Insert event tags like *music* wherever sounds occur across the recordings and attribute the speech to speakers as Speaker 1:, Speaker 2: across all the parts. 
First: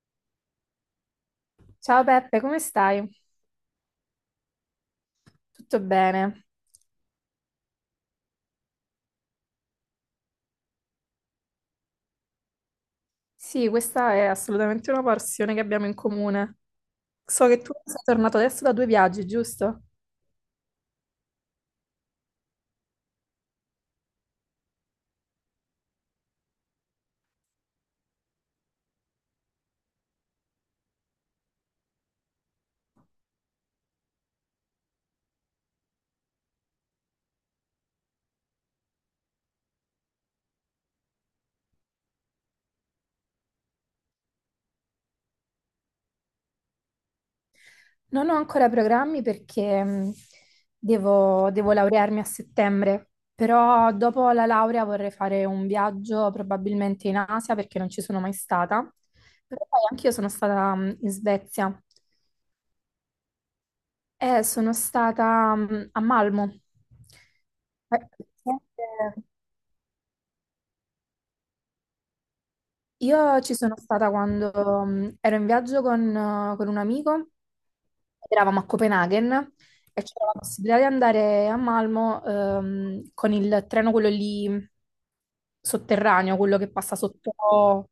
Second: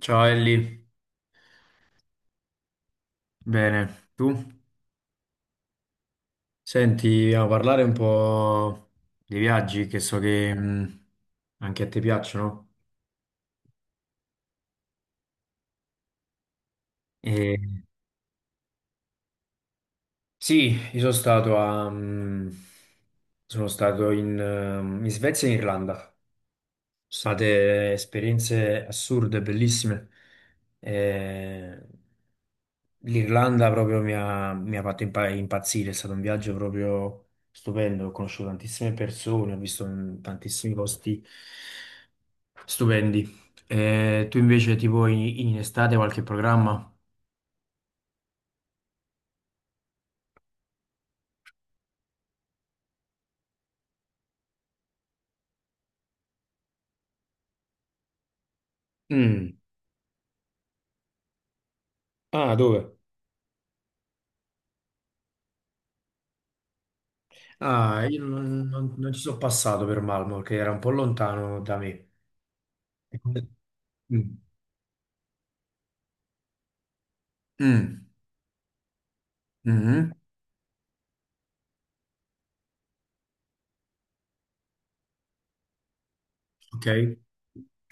Speaker 1: Ciao Ellie,
Speaker 2: Ciao Peppe, come stai?
Speaker 1: bene, tu?
Speaker 2: Tutto bene?
Speaker 1: Senti, a parlare un po' dei viaggi che so che anche a te piacciono.
Speaker 2: Sì, questa è assolutamente una passione che abbiamo in comune. So
Speaker 1: E,
Speaker 2: che tu sei tornato adesso da due viaggi, giusto?
Speaker 1: sì, io sono stato sono stato in Svezia e in Irlanda. Sono state esperienze assurde, bellissime. Eh, L'Irlanda proprio mi ha fatto impazzire, è stato un viaggio proprio stupendo, ho conosciuto tantissime persone, ho visto tantissimi posti stupendi. Tu invece tipo in estate qualche programma?
Speaker 2: Non ho ancora programmi perché devo laurearmi a settembre, però dopo la laurea vorrei fare un viaggio probabilmente in Asia perché non ci sono mai stata.
Speaker 1: Mm.
Speaker 2: Però poi anch'io sono stata in Svezia
Speaker 1: Ah, dove?
Speaker 2: e sono stata a Malmo. Eh,
Speaker 1: Ah, io non ci
Speaker 2: presente-
Speaker 1: sono passato per Malmo perché era un po' lontano da me.
Speaker 2: Io ci sono stata
Speaker 1: Mm.
Speaker 2: quando ero in viaggio con un amico,
Speaker 1: Mm.
Speaker 2: eravamo a Copenaghen e
Speaker 1: Mhm.
Speaker 2: c'era la possibilità di andare a Malmo con il treno, quello lì sotterraneo, quello che
Speaker 1: Ok.
Speaker 2: passa sotto,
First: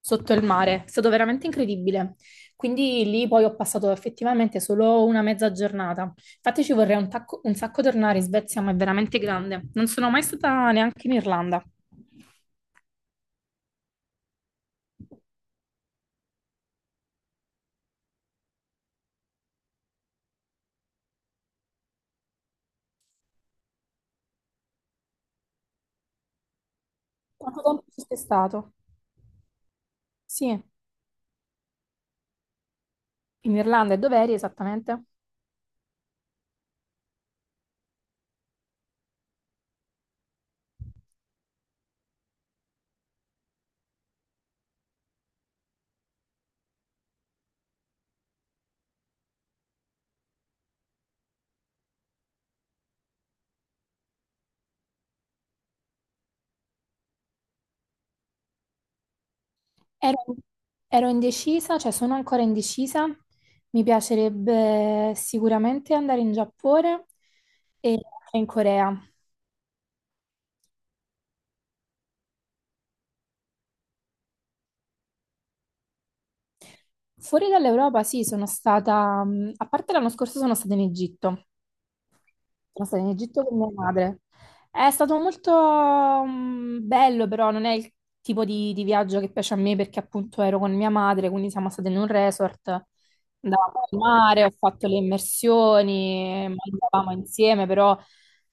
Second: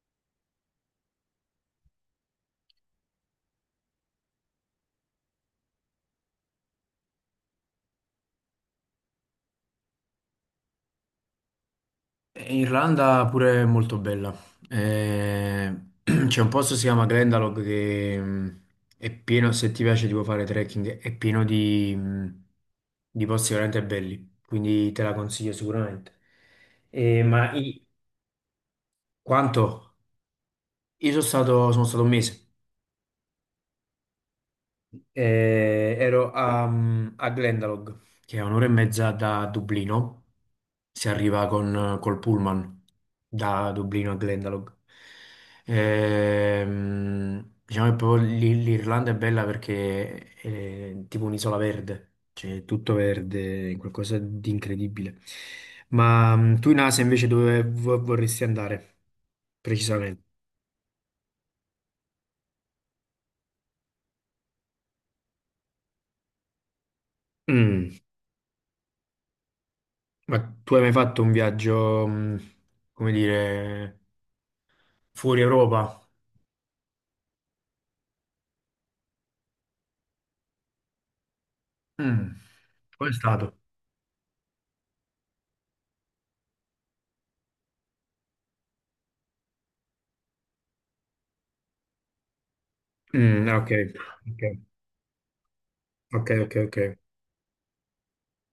Speaker 2: sotto il mare. È stato veramente incredibile. Quindi lì poi ho passato effettivamente solo una mezza giornata. Infatti ci vorrei un sacco tornare in Svezia, ma è veramente grande. Non sono mai stata neanche in Irlanda.
Speaker 1: Irlanda pure è molto bella. Eh, *clears throat* c'è un posto che si chiama Glendalough che è pieno, se ti piace tipo fare trekking, è pieno di posti veramente belli, quindi te la consiglio sicuramente. Eh, ma
Speaker 2: Quanto
Speaker 1: i-
Speaker 2: tempo ci sei stato?
Speaker 1: quanto?
Speaker 2: Sì.
Speaker 1: Io sono stato un mese.
Speaker 2: In Irlanda e dov'eri esattamente?
Speaker 1: Ero a Glendalough, che è un'ora e mezza da Dublino, si arriva con, col pullman da Dublino a Glendalough. Diciamo che proprio l'Irlanda è bella perché è tipo un'isola verde, cioè è tutto verde, è qualcosa di incredibile. Ma tu in Asia invece dove vorresti andare
Speaker 2: Ero,
Speaker 1: precisamente?
Speaker 2: ero indecisa, cioè sono ancora indecisa. Mi piacerebbe sicuramente andare in Giappone
Speaker 1: Mm.
Speaker 2: e in Corea.
Speaker 1: Ma tu hai mai fatto un viaggio, come dire, fuori Europa?
Speaker 2: Fuori dall'Europa, sì, a parte l'anno scorso sono stata in Egitto.
Speaker 1: Mm.
Speaker 2: Sono stata in
Speaker 1: Come è
Speaker 2: Egitto
Speaker 1: stato?
Speaker 2: con mia madre. È stato molto bello, però non è il tipo di viaggio che piace a me perché appunto ero con mia madre, quindi siamo state in un resort,
Speaker 1: Mm, ah, ok,
Speaker 2: andavamo al
Speaker 1: ok.
Speaker 2: mare, ho fatto le
Speaker 1: Ok,
Speaker 2: immersioni,
Speaker 1: ok, ok.
Speaker 2: mangiavamo insieme, però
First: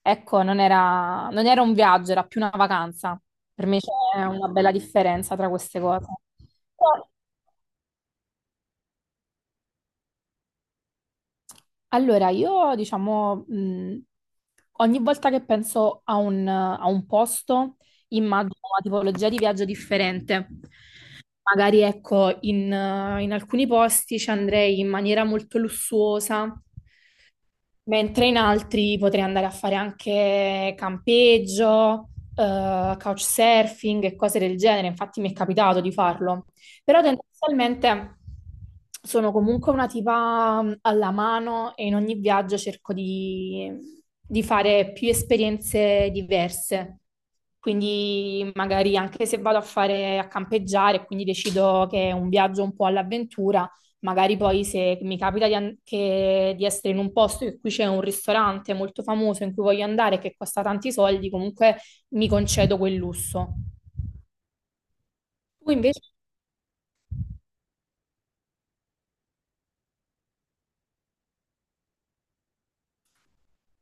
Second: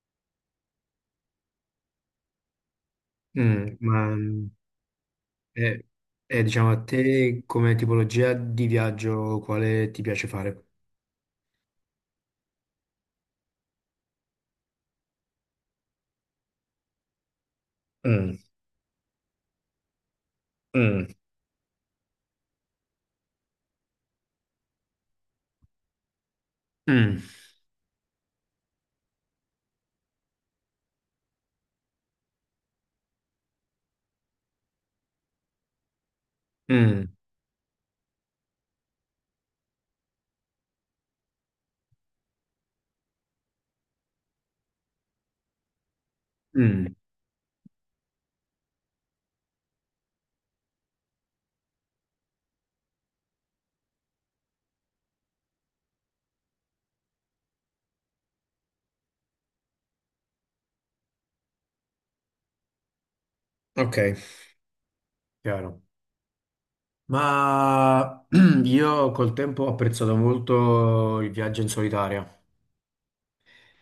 Speaker 2: ecco, non era un viaggio, era più una vacanza. Per
Speaker 1: Mm,
Speaker 2: me
Speaker 1: ma
Speaker 2: c'è una
Speaker 1: mm,
Speaker 2: bella differenza tra queste
Speaker 1: e-
Speaker 2: cose.
Speaker 1: diciamo a
Speaker 2: Però
Speaker 1: te come tipologia di viaggio quale ti piace fare?
Speaker 2: allora, io diciamo, ogni volta che penso a un posto,
Speaker 1: Mm,
Speaker 2: immagino una tipologia di viaggio differente.
Speaker 1: mm,
Speaker 2: Magari, ecco, in alcuni posti ci andrei in maniera molto lussuosa,
Speaker 1: mm,
Speaker 2: mentre in altri potrei andare a fare anche campeggio, couchsurfing e cose del genere. Infatti mi è capitato di farlo. Però
Speaker 1: mm.
Speaker 2: tendenzialmente sono comunque una tipa alla mano e in ogni viaggio di fare più esperienze
Speaker 1: Mm.
Speaker 2: diverse. Quindi magari anche se vado a fare a campeggiare, quindi decido che è un viaggio un po' all'avventura, magari poi se mi capita di essere in un posto in cui c'è un ristorante molto famoso in cui voglio andare che costa tanti soldi, comunque mi concedo quel lusso.
Speaker 1: Ok,
Speaker 2: Tu
Speaker 1: chiaro.
Speaker 2: invece?
Speaker 1: Ma *clears throat* io col tempo ho apprezzato molto il viaggio in solitaria,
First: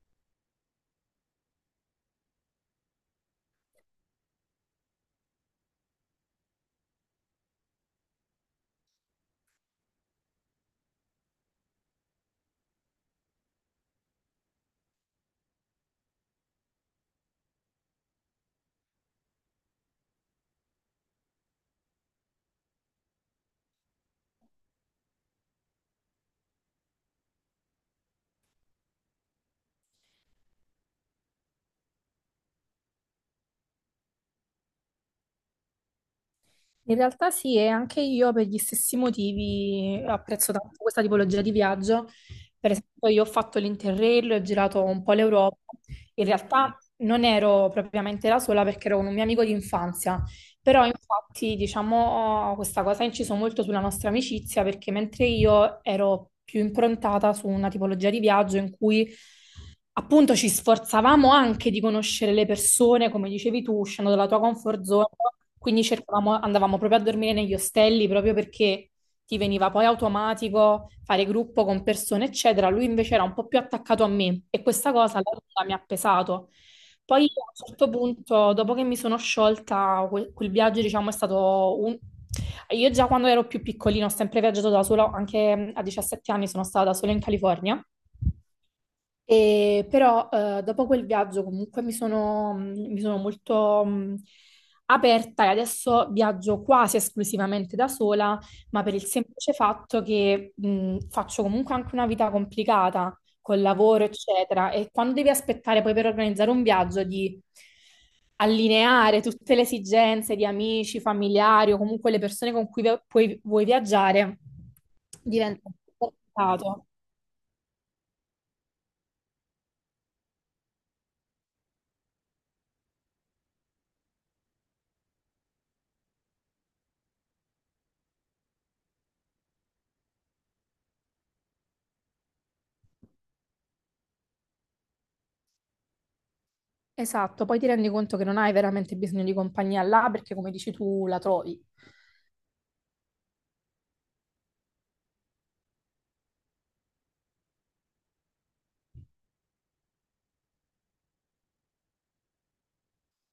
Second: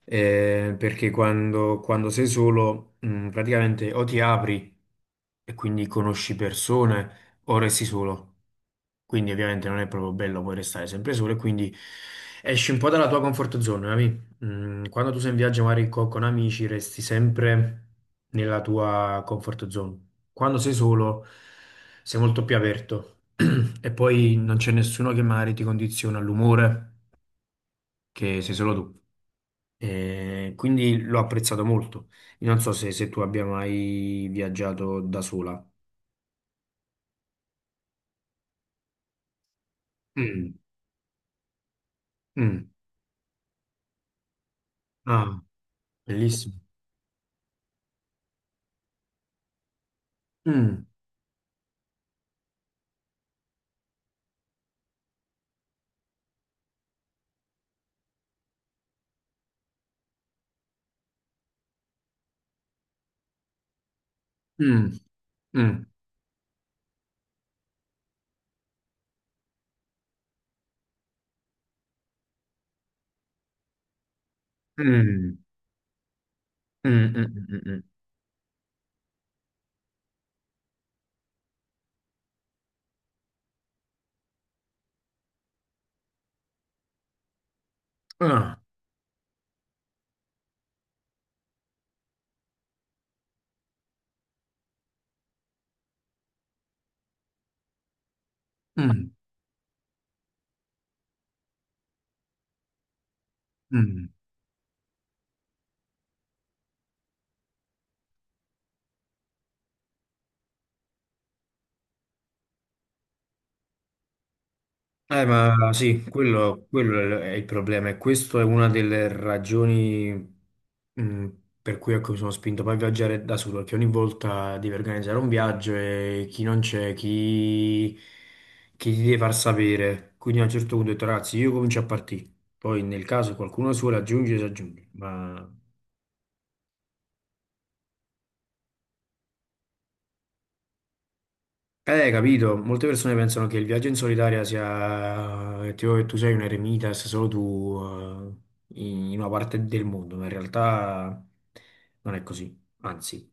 Speaker 1: perché quando sei solo, praticamente o ti apri e quindi conosci persone o resti solo. Quindi ovviamente non è proprio bello poi restare sempre solo e quindi esci un po' dalla tua comfort zone, capi? Quando tu sei in viaggio magari con amici resti sempre nella tua comfort zone. Quando sei solo sei molto più aperto *clears throat* e poi non c'è nessuno che magari ti condiziona l'umore che sei solo tu. E quindi l'ho apprezzato molto. Io non so se tu abbia mai viaggiato da sola.
Speaker 2: In realtà sì, e anche io per gli stessi motivi apprezzo
Speaker 1: Mm,
Speaker 2: tanto questa tipologia di viaggio.
Speaker 1: mm.
Speaker 2: Per esempio, io ho fatto l'Interrail, ho girato un po'
Speaker 1: Ah,
Speaker 2: l'Europa. In
Speaker 1: bellissimo.
Speaker 2: realtà non ero propriamente la sola perché ero con un mio amico di infanzia. Però
Speaker 1: Mm,
Speaker 2: infatti, diciamo, questa cosa ha inciso molto sulla nostra amicizia perché mentre io ero più improntata su una tipologia di viaggio in cui appunto ci sforzavamo anche di conoscere le persone, come dicevi tu, uscendo dalla tua comfort
Speaker 1: mm,
Speaker 2: zone,
Speaker 1: mm.
Speaker 2: quindi andavamo proprio a dormire negli ostelli proprio perché ti veniva poi automatico fare gruppo con persone, eccetera. Lui invece era un po' più attaccato a me e questa cosa alla
Speaker 1: Mm,
Speaker 2: lunga mi ha pesato.
Speaker 1: mm, mm,
Speaker 2: Poi a
Speaker 1: mm, mm.
Speaker 2: un
Speaker 1: Mm.
Speaker 2: certo punto, dopo che mi sono sciolta, quel viaggio, diciamo, è stato un... Io già quando ero più piccolino ho sempre viaggiato da sola, anche a 17 anni sono stata da sola in California
Speaker 1: Ah,
Speaker 2: e però dopo quel viaggio comunque mi sono molto aperta e adesso viaggio quasi esclusivamente da sola, ma per il
Speaker 1: mm,
Speaker 2: semplice fatto che faccio comunque anche una vita complicata col lavoro,
Speaker 1: mm.
Speaker 2: eccetera, e quando devi aspettare poi per organizzare un viaggio di allineare tutte le esigenze di amici, familiari o comunque le persone con cui vuoi viaggiare, diventa
Speaker 1: Ma
Speaker 2: un
Speaker 1: sì,
Speaker 2: po' complicato.
Speaker 1: quello è il problema e questa è una delle ragioni mm, per cui ecco, mi sono spinto poi a viaggiare da solo, perché ogni volta devi organizzare un viaggio e chi non c'è, chi ti deve far sapere. Quindi a un certo punto ho detto, ragazzi, io comincio a partire, poi nel caso qualcuno suole si aggiunge, ma.
Speaker 2: Esatto, poi ti rendi conto che non hai veramente bisogno di compagnia là perché, come dici tu, la trovi.
Speaker 1: Capito, molte persone pensano che il viaggio in solitaria sia, tipo che tu sei un eremita e sei solo tu, in una parte del mondo, ma in realtà non è così, anzi.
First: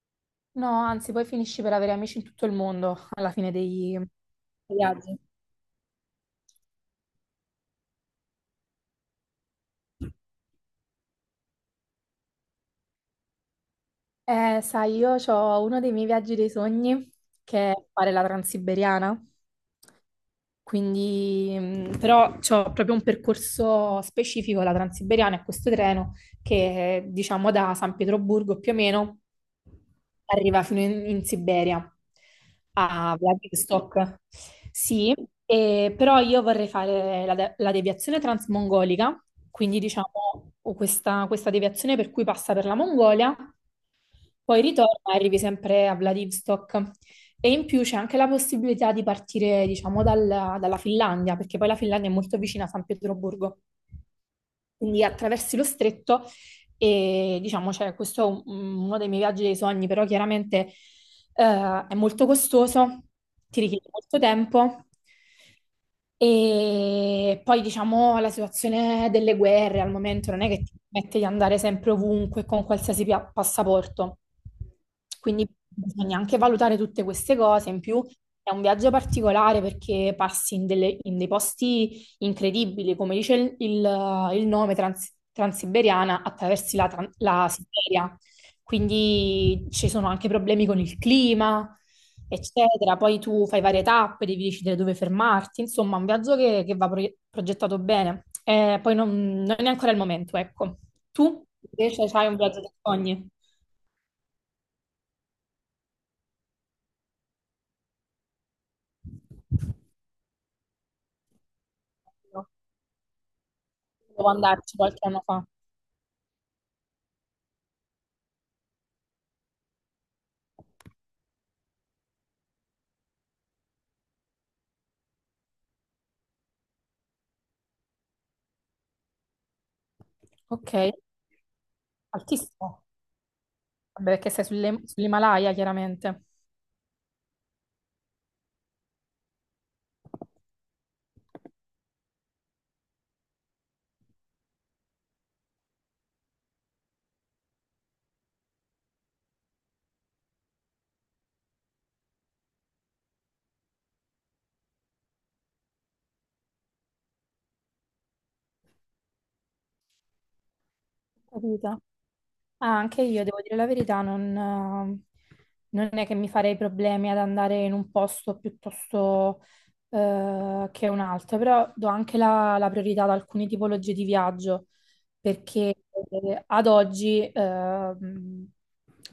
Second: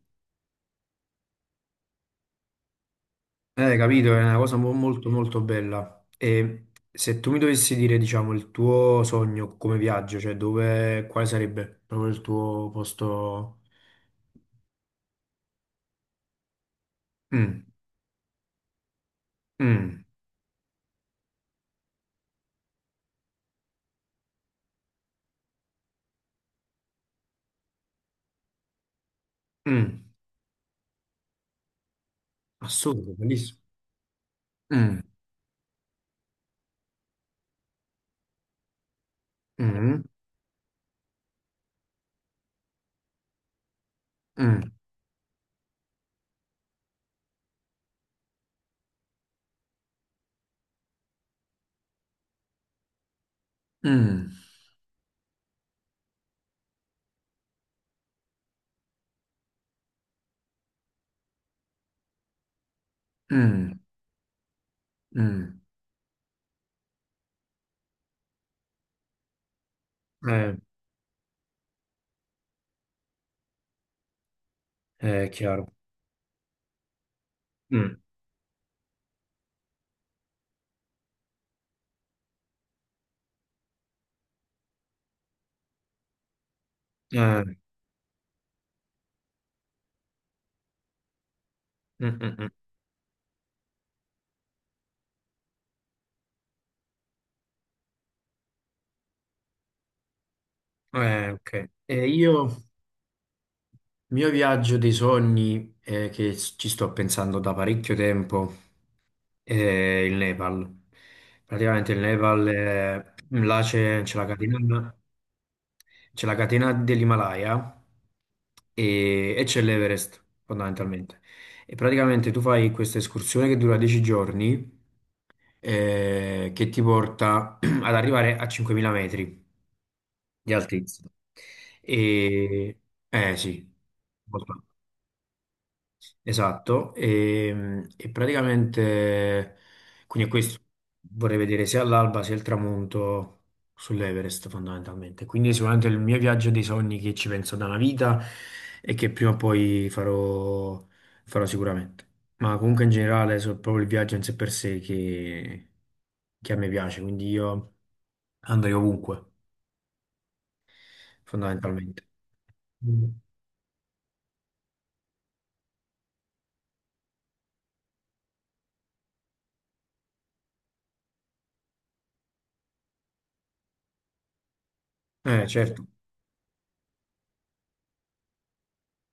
Speaker 2: No, anzi, poi finisci per avere amici in tutto il mondo alla fine
Speaker 1: Eh,
Speaker 2: dei
Speaker 1: capito, è una cosa
Speaker 2: dei
Speaker 1: molto
Speaker 2: viaggi.
Speaker 1: molto bella. E se tu mi dovessi dire, diciamo, il tuo sogno come viaggio, cioè dove, quale sarebbe proprio il tuo posto?
Speaker 2: Sai, io ho uno dei miei viaggi dei sogni
Speaker 1: Mm,
Speaker 2: che è fare la Transiberiana.
Speaker 1: mm,
Speaker 2: Quindi, c'ho proprio un percorso specifico, la Transiberiana, e questo treno che, diciamo, da San Pietroburgo più o meno
Speaker 1: mm.
Speaker 2: arriva fino in Siberia,
Speaker 1: Assurdo,
Speaker 2: a
Speaker 1: bellissimo.
Speaker 2: Vladivostok.
Speaker 1: Mm,
Speaker 2: Sì, però io vorrei fare la deviazione transmongolica, quindi
Speaker 1: mm,
Speaker 2: diciamo questa deviazione per cui passa per la Mongolia poi
Speaker 1: mm,
Speaker 2: ritorna e arrivi sempre a Vladivostok. E in più c'è anche la possibilità di partire, diciamo, dalla Finlandia, perché poi la Finlandia è molto vicina a San Pietroburgo.
Speaker 1: mm,
Speaker 2: Quindi attraversi lo stretto e diciamo, cioè, questo è uno dei miei viaggi dei sogni, però chiaramente è molto costoso, ti
Speaker 1: mm,
Speaker 2: richiede molto tempo.
Speaker 1: mm.
Speaker 2: E poi diciamo la situazione delle guerre al momento non è
Speaker 1: Eh,
Speaker 2: che ti permette di andare sempre ovunque con qualsiasi passaporto.
Speaker 1: è
Speaker 2: Quindi
Speaker 1: chiaro.
Speaker 2: bisogna anche valutare tutte queste cose. In
Speaker 1: Mm,
Speaker 2: più è un viaggio particolare perché in dei posti incredibili, come dice il nome transiberiana, attraversi la
Speaker 1: eh,
Speaker 2: Siberia. Quindi ci sono anche problemi con il clima,
Speaker 1: mm, mm, mm.
Speaker 2: eccetera. Poi tu fai varie tappe, devi decidere dove fermarti. Insomma, un viaggio che va progettato bene. Poi non è ancora il momento, ecco.
Speaker 1: Eh,
Speaker 2: Tu
Speaker 1: ok.
Speaker 2: invece
Speaker 1: Eh,
Speaker 2: hai un
Speaker 1: io,
Speaker 2: viaggio
Speaker 1: il
Speaker 2: dei sogni?
Speaker 1: mio viaggio dei sogni, che ci sto pensando da parecchio tempo, è il Nepal. Praticamente il Nepal,
Speaker 2: No,
Speaker 1: là c'è c'è la
Speaker 2: devo andarci
Speaker 1: catena,
Speaker 2: qualche anno fa.
Speaker 1: c'è la catena dell'Himalaya e c'è l'Everest, fondamentalmente. E praticamente tu fai questa escursione che dura 10 giorni, che ti porta *clears throat* ad arrivare a 5.000 metri di
Speaker 2: Ok,
Speaker 1: altezza. E,
Speaker 2: altissimo.
Speaker 1: eh sì,
Speaker 2: Vabbè, perché sei
Speaker 1: molto alto.
Speaker 2: sull'Himalaya, chiaramente.
Speaker 1: Esatto. E praticamente, quindi questo vorrei vedere sia l'alba sia il tramonto sull'Everest fondamentalmente. Quindi sicuramente il mio viaggio dei sogni che ci penso da una vita e che prima o poi farò, farò sicuramente. Ma comunque in generale è proprio il viaggio in sé per sé che a me piace, quindi io andrei ovunque
Speaker 2: Capito.
Speaker 1: fondamentalmente.
Speaker 2: Ah, anche io, devo dire la verità, non è che mi farei problemi ad andare in un posto piuttosto che un altro, però do anche la priorità ad alcune tipologie di viaggio, perché
Speaker 1: Certo,
Speaker 2: ad oggi,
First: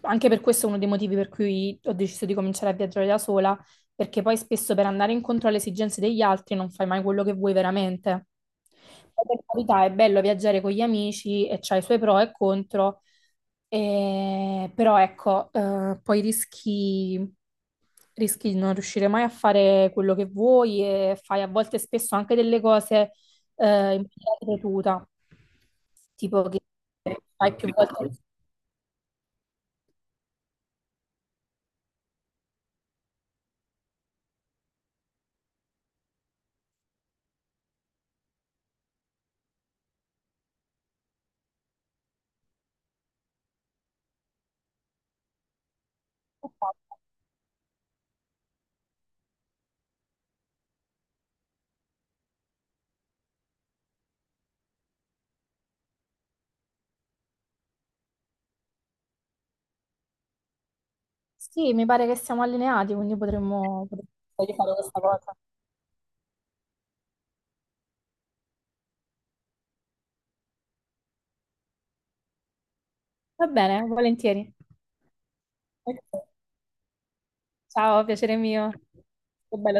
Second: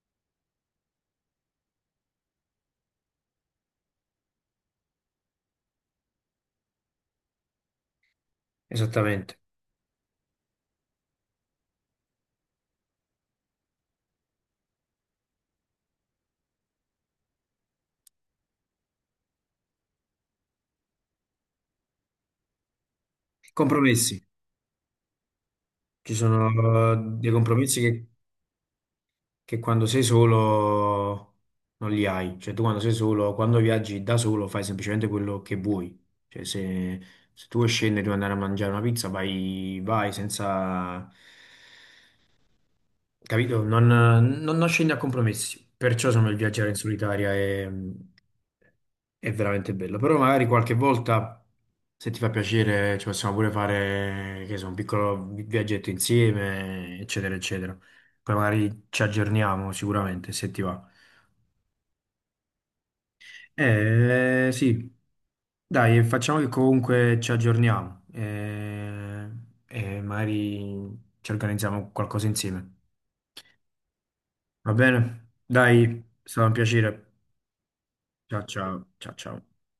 Speaker 2: anche per questo è uno dei motivi per cui ho deciso di cominciare a viaggiare da sola, perché poi spesso per andare incontro alle esigenze degli altri non fai mai quello che vuoi veramente. Poi,
Speaker 1: esattamente.
Speaker 2: per carità, è bello viaggiare con gli amici e c'ha i suoi pro e contro, però ecco, poi rischi di non riuscire mai a fare quello che vuoi e fai a volte spesso anche delle cose eh, in
Speaker 1: Compromessi.
Speaker 2: maniera ripetuta,
Speaker 1: Ci sono
Speaker 2: tipo che
Speaker 1: dei
Speaker 2: fai più
Speaker 1: compromessi
Speaker 2: volte.
Speaker 1: che quando sei solo non li hai. Cioè tu quando sei solo, quando viaggi da solo fai semplicemente quello che vuoi. Cioè se tu vuoi scendere, devi andare a mangiare una pizza, vai, vai senza. Capito? Non scendi a compromessi, perciò sono il viaggiare in solitaria è veramente bello. Però magari qualche volta, se ti fa piacere, ci possiamo pure fare, che so, un piccolo viaggetto insieme, eccetera, eccetera. Poi magari ci aggiorniamo sicuramente, se ti va.
Speaker 2: Sì, mi pare che siamo allineati, quindi potremmo fare
Speaker 1: Sì,
Speaker 2: questa cosa.
Speaker 1: dai, facciamo che comunque ci aggiorniamo e magari ci organizziamo qualcosa insieme.
Speaker 2: Va bene, volentieri.
Speaker 1: Va bene? Dai,
Speaker 2: Ok.
Speaker 1: è stato un piacere.
Speaker 2: Ciao, piacere
Speaker 1: Ciao
Speaker 2: mio.
Speaker 1: ciao, ciao ciao.
Speaker 2: Che bello